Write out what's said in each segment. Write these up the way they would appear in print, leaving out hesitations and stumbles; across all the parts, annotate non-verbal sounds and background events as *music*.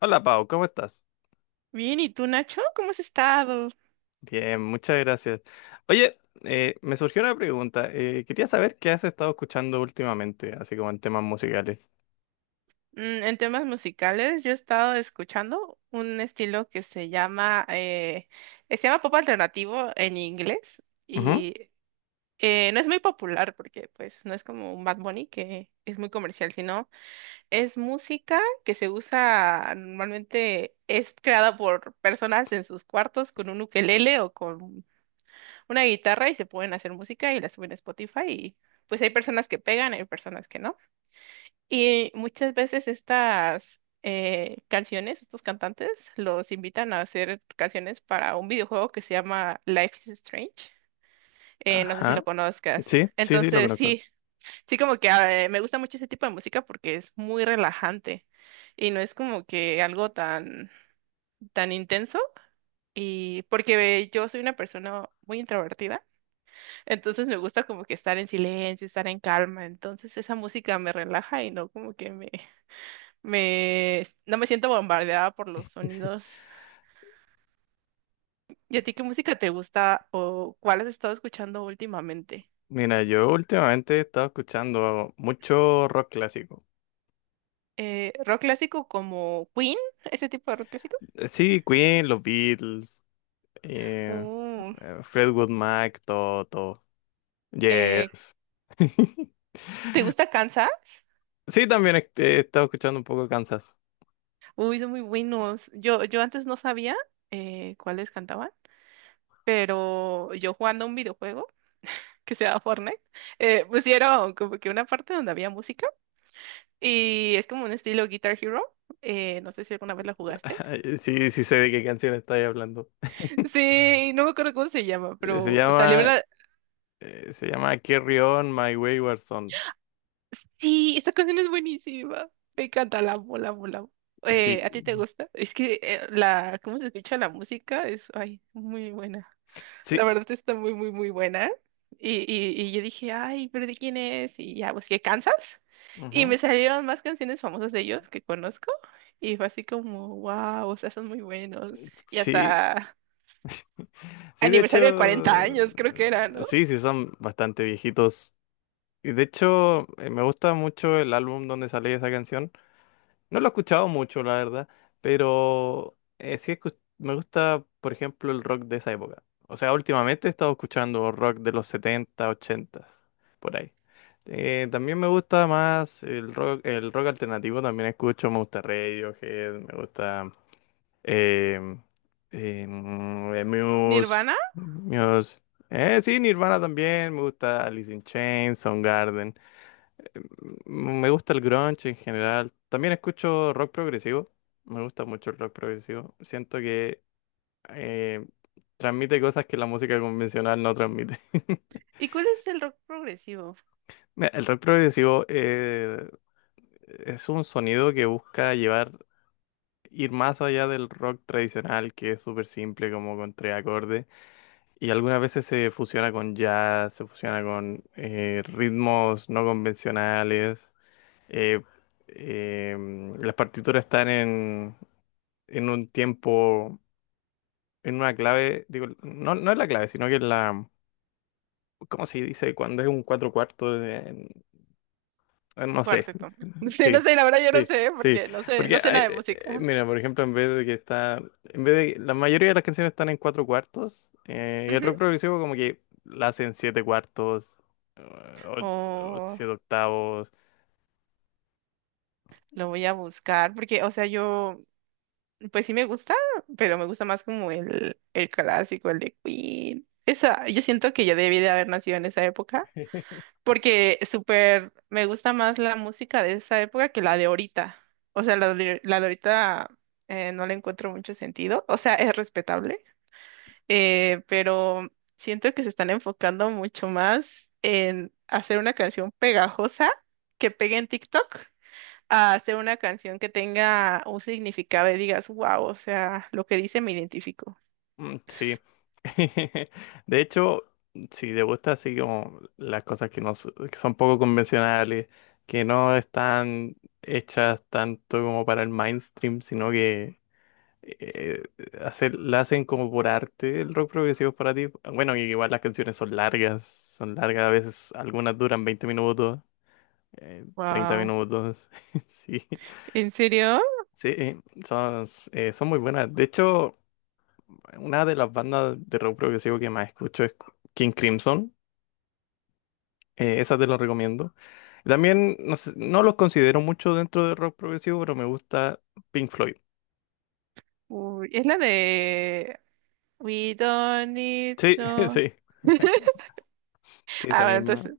Hola Pau, ¿cómo estás? Bien, ¿y tú, Nacho? ¿Cómo has estado? Bien, muchas gracias. Oye, me surgió una pregunta. Quería saber qué has estado escuchando últimamente, así como en temas musicales. En temas musicales, yo he estado escuchando un estilo que se llama pop alternativo en inglés Ujú. y no es muy popular porque pues no es como un Bad Bunny que es muy comercial, sino es música que se usa normalmente, es creada por personas en sus cuartos con un ukelele o con una guitarra y se pueden hacer música y la suben a Spotify y pues hay personas que pegan, hay personas que no. Y muchas veces estas canciones, estos cantantes, los invitan a hacer canciones para un videojuego que se llama Life is Strange. No sé si Ajá. lo conozcas. Sí, sí, sí, lo Entonces, conozco. sí, sí como que me gusta mucho ese tipo de música porque es muy relajante y no es como que algo tan, tan intenso. Y porque yo soy una persona muy introvertida, entonces me gusta como que estar en silencio, estar en calma. Entonces esa música me relaja y no como que no me siento bombardeada por los sonidos. ¿Y a ti qué música te gusta o cuál has estado escuchando últimamente? Mira, yo últimamente he estado escuchando mucho rock clásico. Rock clásico como Queen, ese tipo de rock clásico. Sí, Queen, los Beatles, eh, Uh, Fleetwood Mac, todo, todo. eh, Yes. *laughs* ¿Te gusta Kansas? Sí, también he estado escuchando un poco Kansas. Uy, son muy buenos. Yo antes no sabía cuáles cantaban, pero yo jugando un videojuego *laughs* que se llama Fortnite, pusieron como que una parte donde había música y es como un estilo Guitar Hero. No sé si alguna vez la jugaste. *laughs* Sí, sí sé de qué canción estáis hablando. Sí, no me acuerdo cómo se llama, Eh, Se pero salió llama, una. Se llama Carry On My Wayward Son. Sí, esta canción es buenísima. Me encanta, la amo, la amo, la amo. Sí, ¿A ti te gusta? Es que la, cómo se escucha la música es, ay, muy buena. sí, La verdad está muy, muy, muy buena. Y yo dije, ay, pero ¿de quién es? Y ya, pues, ¿qué, Kansas? Y me ujú, salieron más canciones famosas de ellos que conozco. Y fue así como, wow, o sea, son muy buenos. Y sí, hasta sí, de aniversario de 40 hecho, años, creo que era, ¿no? sí, sí, son bastante viejitos. Y de hecho, me gusta mucho el álbum donde sale esa canción. No lo he escuchado mucho, la verdad, pero me gusta, por ejemplo, el rock de esa época. O sea, últimamente he estado escuchando rock de los 70 80, por ahí. También me gusta más el rock alternativo, también escucho, me gusta Radiohead, me gusta em, Muse, Nirvana. Muse. Sí, Nirvana también, me gusta Alice in Chains, Soundgarden. Me gusta el grunge en general. También escucho rock progresivo. Me gusta mucho el rock progresivo. Siento que eh, transmite cosas que la música convencional no transmite. *laughs* ¿Y cuál es el rock progresivo? Mira, el rock progresivo es un sonido que busca llevar, ir más allá del rock tradicional, que es súper simple, como con tres acordes. Y algunas veces se fusiona con jazz, se fusiona con ritmos no convencionales. eh, eh, las partituras están en un tiempo, en una clave, digo, no, no es la clave, sino que es la, ¿cómo se dice? Cuando es un cuatro cuartos, no sé. Cuarteto. *laughs* *laughs* Sí, no Sí, sé, la verdad yo no sí, sé, sí, porque no sé, no sé nada de música. mira, por ejemplo, en vez de, la mayoría de las canciones están en cuatro cuartos, y el Ujú. rock progresivo como que la hacen siete cuartos, eh, o, o O siete octavos. lo voy a buscar, porque, o sea, yo, pues sí me gusta, pero me gusta más como el clásico, el de Queen. Esa, yo siento que yo debí de haber nacido en esa época, *laughs* porque súper me gusta más la música de esa época que la de ahorita. O sea, la de ahorita no le encuentro mucho sentido. O sea, es respetable pero siento que se están enfocando mucho más en hacer una canción pegajosa que pegue en TikTok, a hacer una canción que tenga un significado y digas, wow, o sea, lo que dice me identifico. Mm. Sí. *laughs* De hecho, si te gusta así como las cosas que no s- que son poco convencionales, que no están hechas tanto como para el mainstream, sino que eh, la hacen como por arte, el rock progresivo es para ti. Bueno, y igual las canciones son largas, a veces algunas duran 20 minutos, 30 Wow, minutos. *laughs* Sí, ¿en serio? sí, son, son muy buenas. De hecho, una de las bandas de rock progresivo que más escucho es King Crimson. Esa te la recomiendo. También no sé, no los considero mucho dentro de rock progresivo, pero me gusta Pink Floyd. Uy, es la de we don't need Sí, *laughs* no. sí, *laughs* sí, esa Ah, bueno, misma. entonces,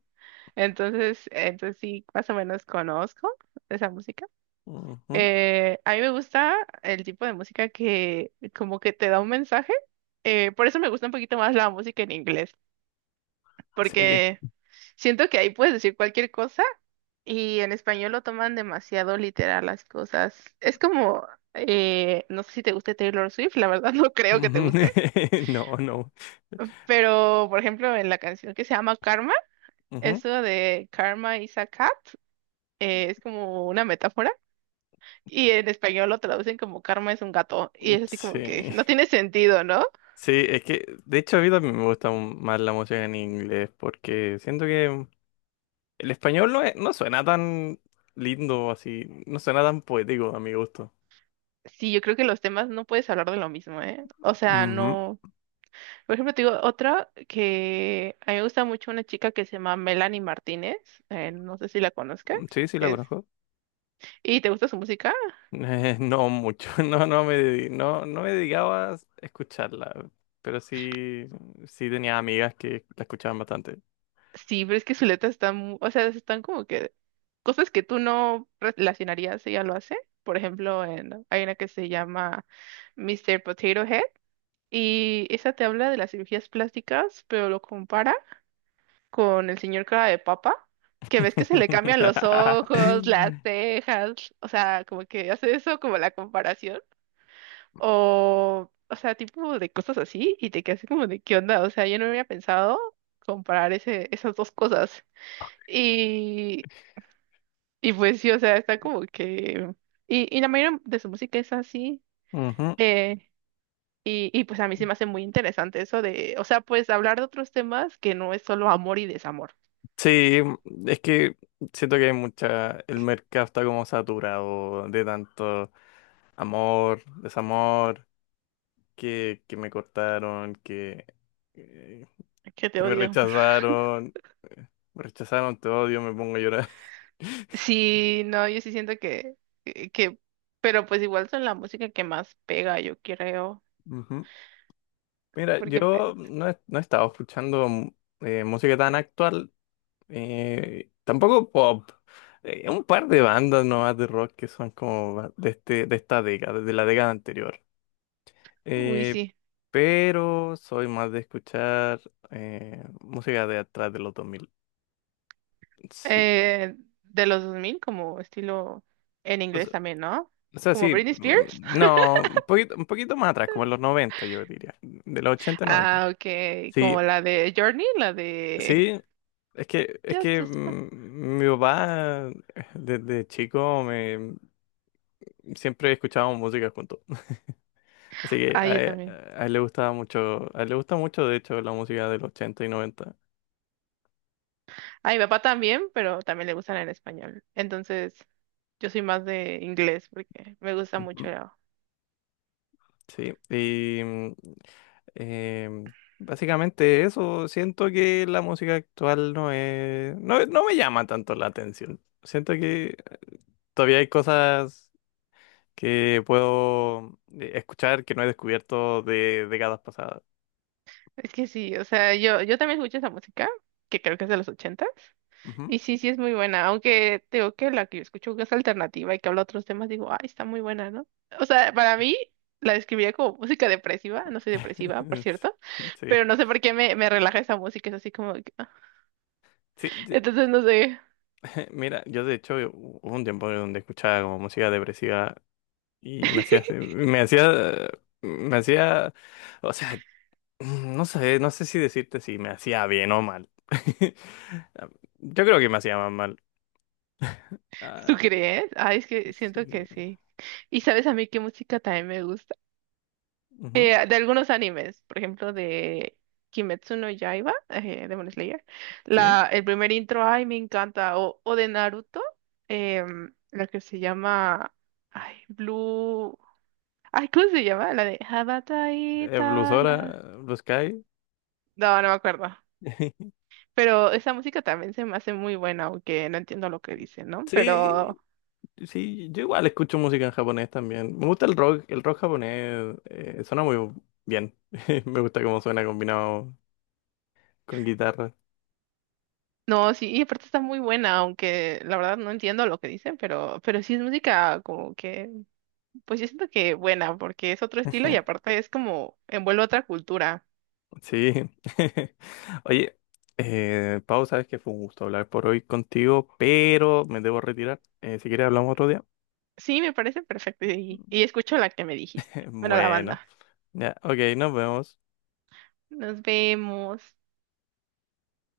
entonces, entonces sí, más o menos conozco esa música. Ujú. A mí me gusta el tipo de música que como que te da un mensaje. Por eso me gusta un poquito más la música en inglés, Sí. porque siento que ahí puedes decir cualquier cosa y en español lo toman demasiado literal las cosas. Es como, no sé si te guste Taylor Swift, la verdad *laughs* no creo que te Ujú. guste, *laughs* No, no. pero por ejemplo en la canción que se llama Karma, Ujú. eso de Karma is a cat, es como una metáfora. Y en español lo traducen como karma es un gato. Y es así como que Sí. no tiene sentido, ¿no? Sí, es que de hecho a mí también me gusta más la música en inglés porque siento que el español no suena tan lindo así, no suena tan poético a mi gusto. Sí, yo creo que los temas no puedes hablar de lo mismo, ¿eh? O sea, no. Por ejemplo, te digo otra que a mí me gusta mucho una chica que se llama Melanie Martínez. No sé si la conozcas. Sí, sí, la Es. conozco. *laughs* ¿Y te gusta su música? No mucho. *laughs* No, no, no me dedicaba a escucharla, pero sí, sí tenía amigas que la escuchaban bastante. Sí, pero es que su letra está, o sea, están como que cosas que tú no relacionarías, ella lo hace. Por ejemplo, en, hay una que se llama Mr. Potato Head y esa te habla de las cirugías plásticas, pero lo compara con el señor cara de papa, que ves que se le cambian los ojos, las *laughs* cejas, o sea, como que hace eso como la comparación, tipo de cosas así, y te quedas así como de qué onda, o sea, yo no había pensado comparar esas dos cosas. Y, y pues sí, o sea, está como que. Y la mayoría de su música es así. Ujú. eh, y pues a mí se me hace muy interesante eso de, o sea, pues hablar de otros temas que no es solo amor y desamor. Sí, es que siento que hay mucha, el mercado está como saturado de tanto amor, desamor, que me cortaron, que Que te que odio. Me rechazaron, te odio, me pongo a llorar. *laughs* Sí, no, yo sí siento que, que, que- pero pues igual son la música que más pega, yo creo, Ujú. Mira, yo porque, pues, no he estado escuchando música tan actual, tampoco pop. Un par de bandas nomás de rock que son como ba- de, este, de esta década, de la década anterior. uy, Eh, sí, pero soy más de escuchar música de atrás de los dos mil. Sí, eh, de los 2000 como estilo en o inglés sea, también, ¿no? o sea, Como sí, Britney Spears. no, *laughs* un poquito más atrás, como en los 90 yo diría, de los 80 noventa. Ah, ok, Sí. como la de Journey, la de Sí, es que Just a Spot. Mi papá desde chico me siempre escuchábamos música juntos. *laughs* Así que Ah, yo también. a él le gustaba mucho, a él le gusta mucho de hecho la música del 80 y noventa. Ah, mi papá también, pero también le gustan en español. Entonces, yo soy más de inglés porque me gusta mucho. Ujú. Sí, y em, básicamente eso, siento que la música actual no es, no, no me llama tanto la atención. Siento que todavía hay cosas que puedo escuchar que no he descubierto de décadas pasadas. Es que sí, o sea, yo también escucho esa música, que creo que es de los ochentas. Ujú. Y sí, sí es muy buena, aunque te digo que la que yo escucho que es alternativa y que habla otros temas, digo, ay, está muy buena, ¿no? O sea, para mí la describiría como música depresiva, no soy depresiva, por *laughs* cierto, Sí, pero no sé por qué me relaja esa música, es así como que, ah. sí, de- Entonces, no sé. *laughs* mira, yo de hecho hubo un tiempo donde escuchaba como música depresiva y *laughs* me hacía, o sea, no sé, no sé si decirte si me hacía bien o mal. *laughs* Yo creo que me hacía más mal. Ah, ¿Tú crees? Ay, es que siento que sí, sí. ¿Y sabes a mí qué música también me gusta? ujú, De algunos animes, por ejemplo, de Kimetsu no Yaiba, Demon Slayer, sí, la, el primer intro, ay, me encanta, o de Naruto, la que se llama, ay, Blue, ay, ¿cómo se llama? La de Habatai Blues Tala. Hora, Blue Sky. No, no me acuerdo, *laughs* pero esa música también se me hace muy buena, aunque no entiendo lo que dicen, ¿no? Sí. Pero, Sí, yo igual escucho música en japonés también. Me gusta el rock japonés suena muy bien. *laughs* Me gusta cómo suena combinado con guitarra. no, sí, y aparte está muy buena, aunque la verdad no entiendo lo que dicen, pero sí es música como que pues yo siento que buena, porque es otro estilo y Ujú. aparte es como envuelve otra cultura. Sí. *laughs* Oye, Pau, sabes que fue un gusto hablar por hoy contigo, pero me debo retirar. Si quieres hablamos otro día. Sí, me parece perfecto y *laughs* escucho la que me dijiste. Bueno, la Bueno, banda. ya, ok, nos vemos. Nos vemos.